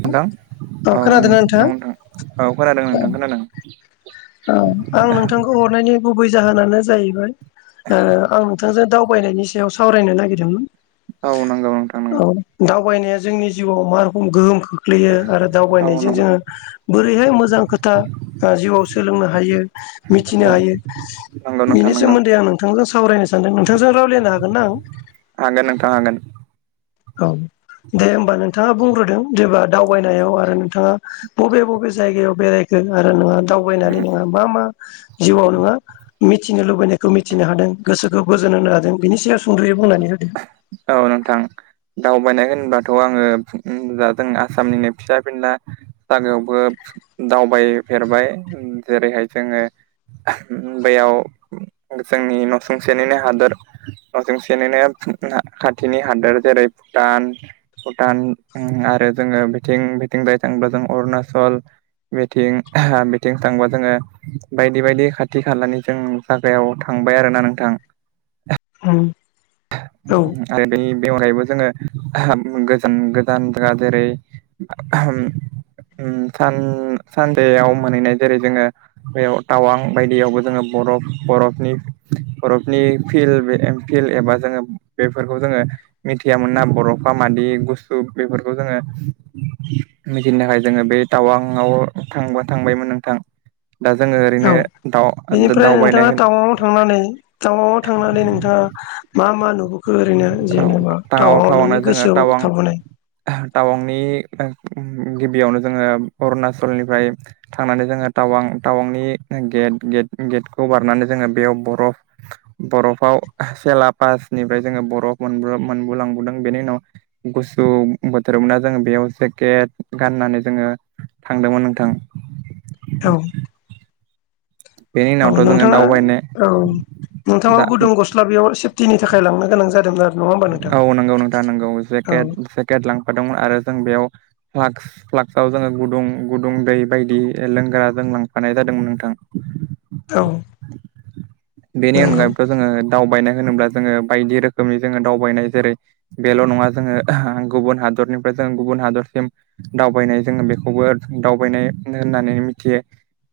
नोंथां अ औ नों खोनादोंना नोंथाङा? औ नोंथां औ खोनादों नोंथां खोनादों आं नोंथांखौ हरनायनि गुबै जाहोनानो जाहैबाय ओ आं नोंथांजों दाव दावयनायनि सायाव सावरायनो नागिरदोंमोन औ नगौ नोंथां औ नंगौ दावबायनाया जोंनि जिउआव माोखोम गोहोमो खोख्लैयो आरो औ दावबायनायजों नंगौ जोङो बोरैहाय मोजां खोथा ओ जिउआव स नो हायो मिथिनो नंगौ हायो नंगौ नोंथां बिनि नंगौ सोमोन्दै आं नोंथांजों सावरायनो सानदों नोंथांजों रायलायनो हागोन ना आं हागोन नोंथां हागोन औ दे होमबा नोंथाङा बुंग्रोदो जेनेबा दावबायनायाव आरो नोंथाङा बबे बबे जायगायाव बेरायखो आरो नोङा दावबायनानै नोंहा मा मा जिउआव नोङो मिथिनो लुबैनायखौ मिथिनो हादों गोसो खौ गोजोन होनो हादों बिनि सायाव सुंद'यै बुंनानै होदों औ नोंथां दावबायनाय होनोबाथ' आङो द जों आसामनिनो फिसा फिनला जागायावबो दावबायफेरबाय जेरैहाय जोङो उम बेयाव जोंनि न'सुंसेनिनि हादर न'सुंसेनिनो खाथिनि हादोर जेरै भुटान भुटान उम आरो जोङो बिथिं बिथिं बेहाय थाङोब्ला जों अरुणाचल बिथिं बिथिं थांबा जोङो बायदि बायदि खाथि खालानि जों जागायाव थां बाय आरोना नोंथां। उम औ आरो बेनि बेवहायबो जोङो गोजान गोजान द्रा जेरै उम सान-सानसेयाव मोनहैनाय जेरै जोङो बेयाव टावां बायदियावबो जोङो बरफ बरफनि बरफनि फिल्ड फिल्ड एबा जोङो बेफोरखौ जोङो मिथियामोनना बरफफ्रा मादि गुसु बेफोरखौ जोङो मिथिनो थाखाय जोङो बे टावांआव थांबा-थांबायमोन नोंथां। दा जोङो औ ओरैनो दा बेनिफ्राय नोंथाङा टावांवाव थांनानै टावांवाव थांनानै नोंथाङा मा मा नु ओ टावां नोंनि टाउनाव जोङो गोसोआव टावां थाबोनाय टावांनि ओ उम उम गिबियावनो जोङो अरुणाचलनिफ्राय थांनानै जोङो टावां टावांनि गेट गेट गेटखौ बारनानै जोङो बेयाव बरफ बरफाव सेला पासनिफ्राय जोङो बरफ मोनबो-मोनबोलांबोदों बेनि उनाव गुसु बोथोर मोनना जोंङो बेयाव जेकेट गाननानै जोङो थांदोंमोन नोंथां। औ बेनि औ उनावथ' जोङो नोंथाङा दावबायनाय औ नोंथाङा दा गुदुं गस्ला बेयाव सेफ थिनि थाखाय लांनो गोनां जादोंमोन आरो? नङा होमबा नोंथां औ नंगौ नोंथां नंगौ जेकेट औ जेकेट लांफादोंमोन आरो जों बेयाव फ्लाक्स फ्लाक्सआव जोङो गुदुं गुदुं दै बायदि ओ लोंग्रा जों लांफानाय जादोंमोन नोंथां। औ बेनि नंगौ अनगाबोथ' जोङो दावबायनो होनोब्ला जोङो बायदि रोखोमनि जोङो दावबायनाय जेरै बेल' नङा जोङो गुबुन हादरनिफ्राय जो गुबुन हादरसिम दावबायनाय जोङो बेखौबो दावबायनाय होननानै मिथियो।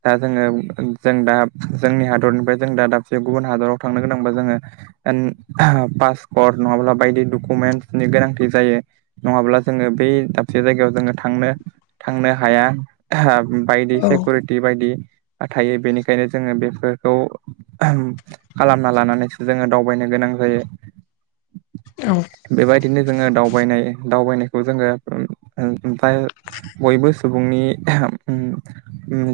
दा जोङो जों दा जोंनि हादरनिफ्राय जों दा दाबसेयाव गुबुन हादराव थांनो गोनांबा जोङो पास फर नङाब्ला बायदि डकुमेन्टसनि गोनांथि जायो नङाब्ला जोङो बै दाबसे जायगायाव जोङो थां नो थांनो हाया बायदि औ सेक'रिटि बायदि थायो बेनिखायनो जोङो बेफोरखौ खालामना लानानैसो जोङो दावबायनो गोनां जायो। औ बिदिनो जोङो दावबायनाय दावबायनायखौ जोङो उ उ दा बयबो सुबुंनि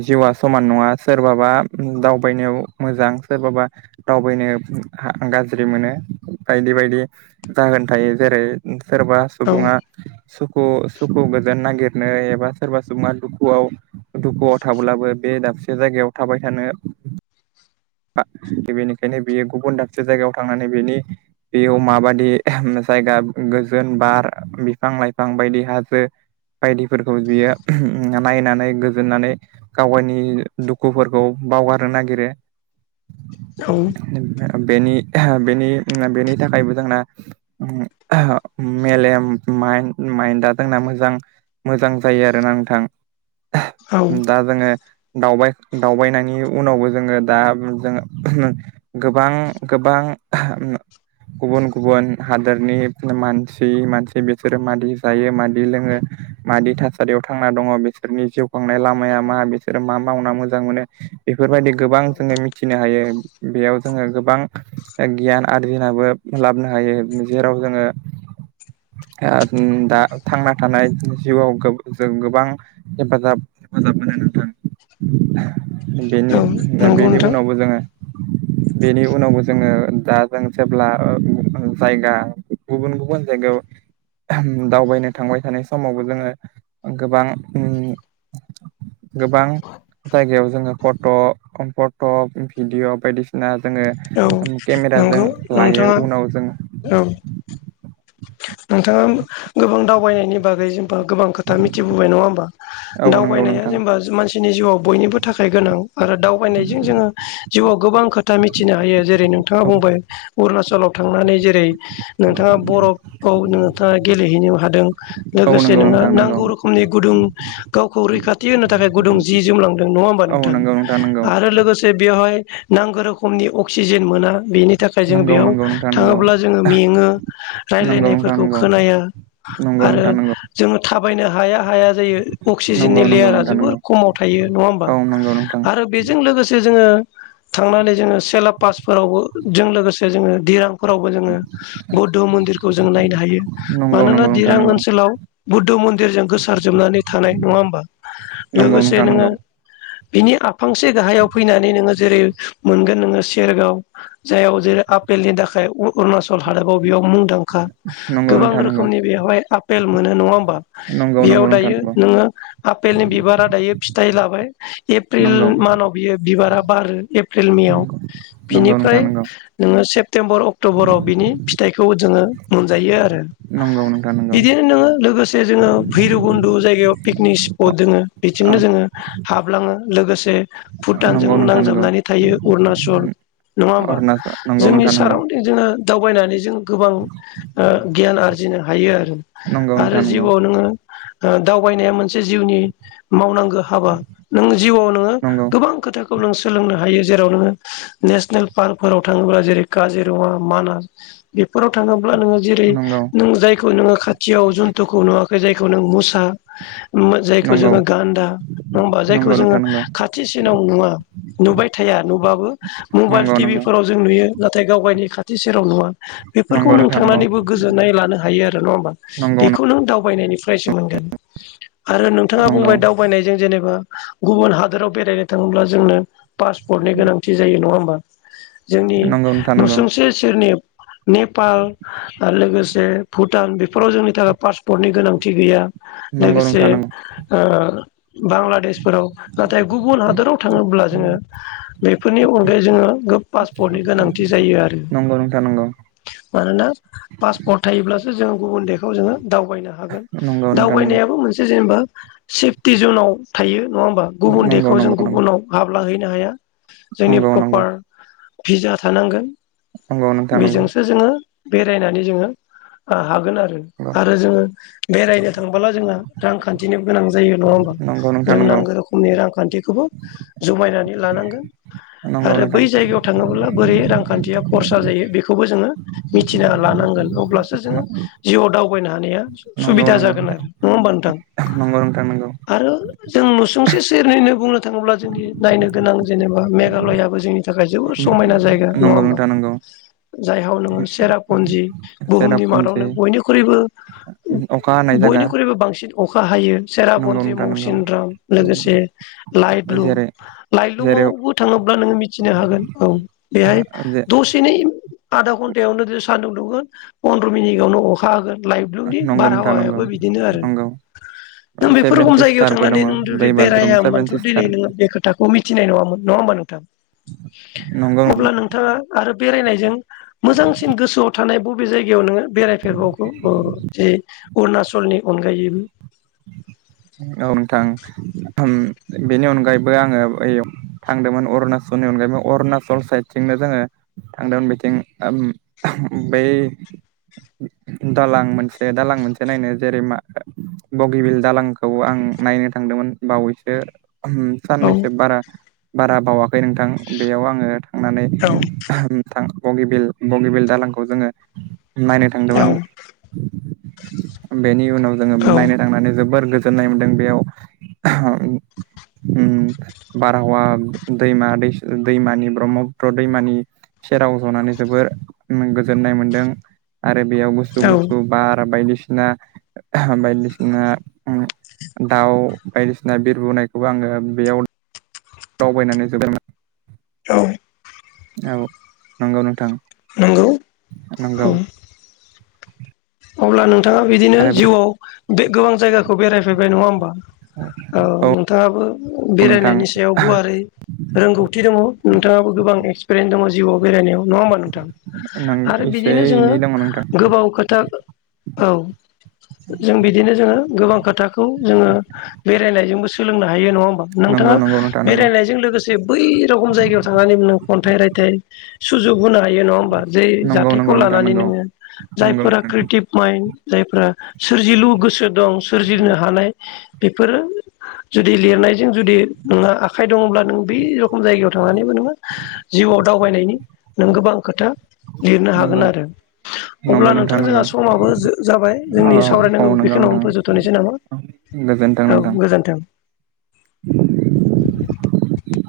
जिउआ समान नङा सोरबाबा उम दावबायनायाव मोजां सोरबा बा दावबायनो गाज्रि मोन। बायदि बायदि जाहोन थायो जेरै सोरबा औ सुबुङा सुख खु सुखु गोजोन नागिरनो एबा सोरबा सुबुङा दुखुआव दुखुआव थाब्लाबो बे दाब से जायगायाव थाबाय थानो बेनिखायनो बियो गुबुन दाबसे जायगायाव थांनानै बेनि बेयाव माबादि जायगा गोजोन बार बिफां लाइफां बायदि हाजो बायदिफोरखौ बियो नायनानै गोजोननानै गाव गावनि दुखुफोरखौ बावगारनो नागिरो बेनि बेनि उम बेनि थाखायबो जोंना मेलेम मान माइनडआ जोंना मोजां मोजां जायो आरो ना नोंथां औ दा जोङो दावबाय-दावबायनायनि उनावबो जोङो दा जोङो गोबां गोबां [inaudible] गुबुन गुबुन हादरनि मानसि मानसि बिसोरो मादि जायो मादि लोङो मादि थासारियाव थांना दङ बिसोरनि जिउ खांनाय लामाया मा बिसोरो मा मावना मोजां मोनो। बेफोरबायदि गोबां जोङो मिथिनो हायो बेयाव जोङो गोबां गियान आरो [unintelligible] लाबोनो हायो जेराव जोङो दा थांना थानाय जिउआव जों गोबां हेफाजाब हेफाजाब मोनो। नोंथां। औ बेनि नंगौ बेनि नोंथां उनावबो जोङो बेनि उनावबो जोङो दा जों जेब्ला जायगा गुबुन गुबुन जायगायाव दावबायनो थांबाय थानाय समावबो जोङो गोबां गोबां। जायगायाव जोङो फट' फट' भिडिअ बायदिसिना औ जोङो केमेराजों नंगौ लायो नोंथाङा उनाव जों औ नोंथाङा गोबां दावबायनायनि बागै जेनेबा गोबां खोथा मिथिबोबाय नङा होमबा। औ नंगौ दावबायनाया नोंथां जेनेबा मानसिनि जिउआव बयनिबो थाखाय गोनां आरो दावबायनायजों जोङो जिउआव गोबां खोथा मिथिनो हायो जेरै नोंथाङा औ बुंबाय अरुणाचलाव थांनानै जेरै नोंथाङा बरफ नोंथाङा गेलेहैनो हादों औ लोगोसे नंगौ नोङो नोंथां नंगौ नांगौ रोखोमनि गुदुं गावखौ रैखा [unintelligible] थाखाय गुदुं जि जोम लांदों नङा होमबा औ नोंथां नंगौ नंगौ आरो लोगोसे बेयाव बेहाय नांगौ रोखोमनि अक्सिजेन मोना बेनि थाखाय जोङो नंगौ बेयाव नंगौ नोंथां थाङोब्ला जोङो मेङो रायलायनाय फोरखौ नंगौ खोनाया नंगौ आरो नोंथां नंगौ जोङो थाबायनो हाया। हाया जायो अक्सिजेननि नंगौ नोंथां नंगौ लेयारा नोंथां जोबोर नंगौ खमाव थायो नङा होमबा औ नंगौ नोंथां आरो बेजों लोगोसे जोङो थांनानै जोङो सेला पासफोरावबो जों लोगोसे जोङो दिरां फोरावबो जोङो बुद्ध मन्दिरखौ जों नायनो हायो मानोना दिरां नंगौ ओनसोलाव बुद्ध मन्दिरजों गोसार जोबनानै थानाय नङा होमबा नंगौ लोगोसे नोंथां नोङो नंगौ बिनि आफांसे गाहायाव फैनानै नोङो जेरै मोनगोन नोङो सेरगाव जाययाव जेरै आपेलनि थाखाय अरुणाचल हादाबाव बेयाव मुंदांखा। नंगौ गोबां नोंथां नंगौ रोखोमनि बेवहाय आफेल मोनो नङा होम नंगौ नोंथां नंगौ बेयाव नोंथां दायो नंगौ नोङो आफेलनि बिबारा दायो फिथाइ लाबाय एप्रिल नंगौ मानाव बियो बिबारा बारो एप्रिल मेआव नंगौ नंगौ नोंथां बिनिफ्राय नंगौ नोङो सेप्तेम्बर अक्ट'बराव बिनि फिथाइखौ जोङो मोनजायो आरो। नंगौ नोंथां नंगौ बिदिनो नोङो लोगोसे जोङो भैरबकुन्न्द' जायगायाव पिकनिक स्पट दोङो अ बिथिंनो जोङो हाबलाङो लोगोसे ओ भुटानजों नंगौ नोंथां नंगौ नांजाबनानै थायो अरुणासल। नङा होमबा अरुणाचल नंगौ जोंनि नोंथां नंगौ साराउन्दिं जोङो दावबायनानै जों गोबां ओ गियान आरजिनो हायो आरो। नंगौ आरो नोंथां नंगौ जिउआव नोङो ओ दावबायनाया मो से जिउनि मावनांगौ हाबा नों जिउआव नोङो नंगौ गोबां खोथा खौ नों सोलोंनो हायो जेराव नोङो नेसनेल पार्कफोराव थाङोब्ला जेरै काजिरङा मानास बेफोराव थाङोब्ला नोङो जेरै नंगौ नों जायखौ नोङो खाथियाव जुन्थुखौ नुवाखै जाय खौ नों मोसा जायखौ नंगौ जोङो गान्दा नङा होमबा जायखौ नंगौ जोङो नोंथां नंगौ खाथिसिनाव नुवा नुबाय थाया नुबाबो मबाइल नंगौ नंगौ टिभिफोराव जों नुयो नाथाय गाव गावनि खाथि सेराव नुवा नंगौ बेफोरखौ नों थांनानैबो गोजोननाय लानो हायो आरो नङा होमबा बेखौ नों दावबायनायनि प्राइस मोनगोन आरो नोंथाङा बुंबाय दावबायनायजों जेने बा गुबुन हादोराव बेरायनो थाङोब्ला जोंनो पासपर्टनि गोनांथि जायो नङा होमबा। जोंनि नोंथां नंगौ नुसुंसे सेरनि नेपाल आरो लोगोसे भुटान बेफोराव जोंनि थाखाय पासपर्टनि गोनांथि गैया। नंगौ लोगोसे नोंथां नोंगौ। ओ बांलादेशफोराव नाथाय गुबुन हादराव थाङोब्ला जोङो बेफोर नि अनगायै जोङो पासपर्टनि गोनांथि जायो आरो। नंगौ नोंथां नंगौ मानोना पासपर्ट थायोब्लासो जोङो गुबुन देसखौ जोङो दावबायनो हागोन नंगौ नोंथां नंगौ दावबायनायाबो मोनसे जेनेबा सेफटि जोंनाव थायो। नङा होमबा गुबुन नंगौ देखआव जों गुबुनाव हाबला हैैनो हाया जोंनि प्रपार पिज्जा थानांगोन नंगौ नोंथां नंगौ बेजोंसो जोङो बेरायनानै जोङो हागोन आरो आरो जोङो बेरायनो थांबोला जोंहा रांखान्थिनो गोनां जायो नङा होमबा नंगौ नंगौ नोंथां नंगौ नोंथां जों नंगौ नांगौ रोखोमनि रांखान्थिखौबो जुमायनानै लानांगोन नंगौ आरो बै नोंथां जायगायाव थाङोब्ला बोरै' रांखान्थिया ख'रसा जायो बे जोङो मिथिना लानांगोन अब्लासो जोङो जिउआव दावबायनो हानाया नंगौ सुबिदा जागोन आरो नङा होमबा नोंथां? नंगौ नोंथां नांगौ। आरो जों नुसुंसे सेरनैनो बुंनो थाङोब्ला जोंनि नायनो गोनां जेनेबा मेघालयाबो जोंनि थाखाय जोबद समायना जायगा नङा नंगौ होमबा नोंथां नंगौ जायहा नोङो सेरापन्जि बुहुमनि सेरापुन्जि मादावनो बयनिख्रुइबो अखा हानाय जायगा बयनिख्रुइबो बांसिन अखा हायो नंगौ सेरापन्जि नोंथां नंगौ मौसिन राम लोगोसे लाइट लुम जेरै लाइट जेरै लुमावबो थाङोब्ला नोङो मिथिनो हागो औ बेहाय जे दसेनै आधा घन्टायावनो सान्दुं दुंगोन फन्द्र' मिनिटआवनो अ'खा होगोन लाइट लुमनि नंगौ नोंथां नंगौ बारहावायाबो बिदिनो आरो। नंगौ नों बेफोर सेभेन गुबुन जायगायाव सिस्टारबो दङ थांनानै नों जुदि दै बाज्रुम सेभेन बेरायामोनथ' सिस्टार दिनै नोङो बे खोथाखौ मिथिनाय नङामोन नङा होमबा। नोंथां नंगौ अब्ला नोंथाङा आरो बेरायनायजों मोजांसिन गोसोआव थानाय बबे जायगायाव नोङो बेरायफेरबावगो ओ जे अरुणचलनि अनगायैबो [inaudible] औ नोंथां बेनि अनगायैबो आङो ओइ थांदोंमोन अरुणचल नि अनगायैबो अरुणाचल साइदथिंनो जोङो थांदोंमोन बिथिं बै दालां मोनसे दालां मोनसे नायनो जेरै' मा बगिबिल दालांखौ आं नायनो थांदोंमोन बावैसो ओम औ साननैसो बारा बारा बावा फै नोंथां बेयाव आङो थांनानै औ थां बगबिल बगिबिल दालांखौ जोङो नायनो थांदोंमोन बेनि उनाव जोङो औ नायनो थांनानै जोबोर गोजोननाय मोनदों बेयाव ओम बारहावा दैमा दैस दै दैमानि ब्रह्मपुत्र दैमानि सेराव जनानै जोबोर गोजोननाय मोनदों आरो बेयाव गुसु औ गुसु बार बायदिसिना बायदिसिना डो दाउ बायदिसिना बिर बोनायखौबो आङो बेयाव दावबायनानै जोबायमोन औ औ नंगौ नोंथां। नोंगौ औ। नंगौ अब्ला नोंथाङा बिदिनो आरो जिउआव बे गोबां जायगाखौ बेरायफैबाय नङा होमबा औ नोंथाङाबो नोंथां बेरायनायनि सायाव गुवारै रोंगौथि दङ नोंथाङाबो गोबां एक्सपिरियेन्स दङ जिउआव बेरायनायाव नङा होमबा नोंथां नों आरो एसे बिदिनो जोङो एनै दङ नोंथां गोबाव खोथा औ जों बिदिनो जोङो गोबां खोथाखौ जोङो बेरायनायजों सोलोंनो हायो नङा होन‌ नंगौ नोंथाङा नंगौ नोंथां नंगौ बेरायनायजों लोगोसे बै रख'म जायगायाव थांनानै ख'न्थाइ रायथाइ सुजुग होनो हायो नङा होमबा जे नंगौ जाथायखौ नंगौ नोंथां लानानै नंगौ नोङो नंगौ नंगौ जायफोरा माइ जायफ्रा सोरजिलु गोसो दं सोरजिनो हानाय बेफोरो जुदि लिरनायजों जुदि नोंहा आखाइ दङब्ला नों ब रोखम जायगायाव थांनानैबो नोङो जो जिउआव दावबायनायनि नों गोबां खोथा लिरनो हागोन नंगौ आरो अब्ला नंगौ नों नोंथां जोंहा नंगौ समाबो जाबाय औ जोंनि सावरायनांगौ बेखिनिनो फ जोबथ'नोसै नामा? नोगोन्थों औ नोथां । गोजोन्थों। [inaudible]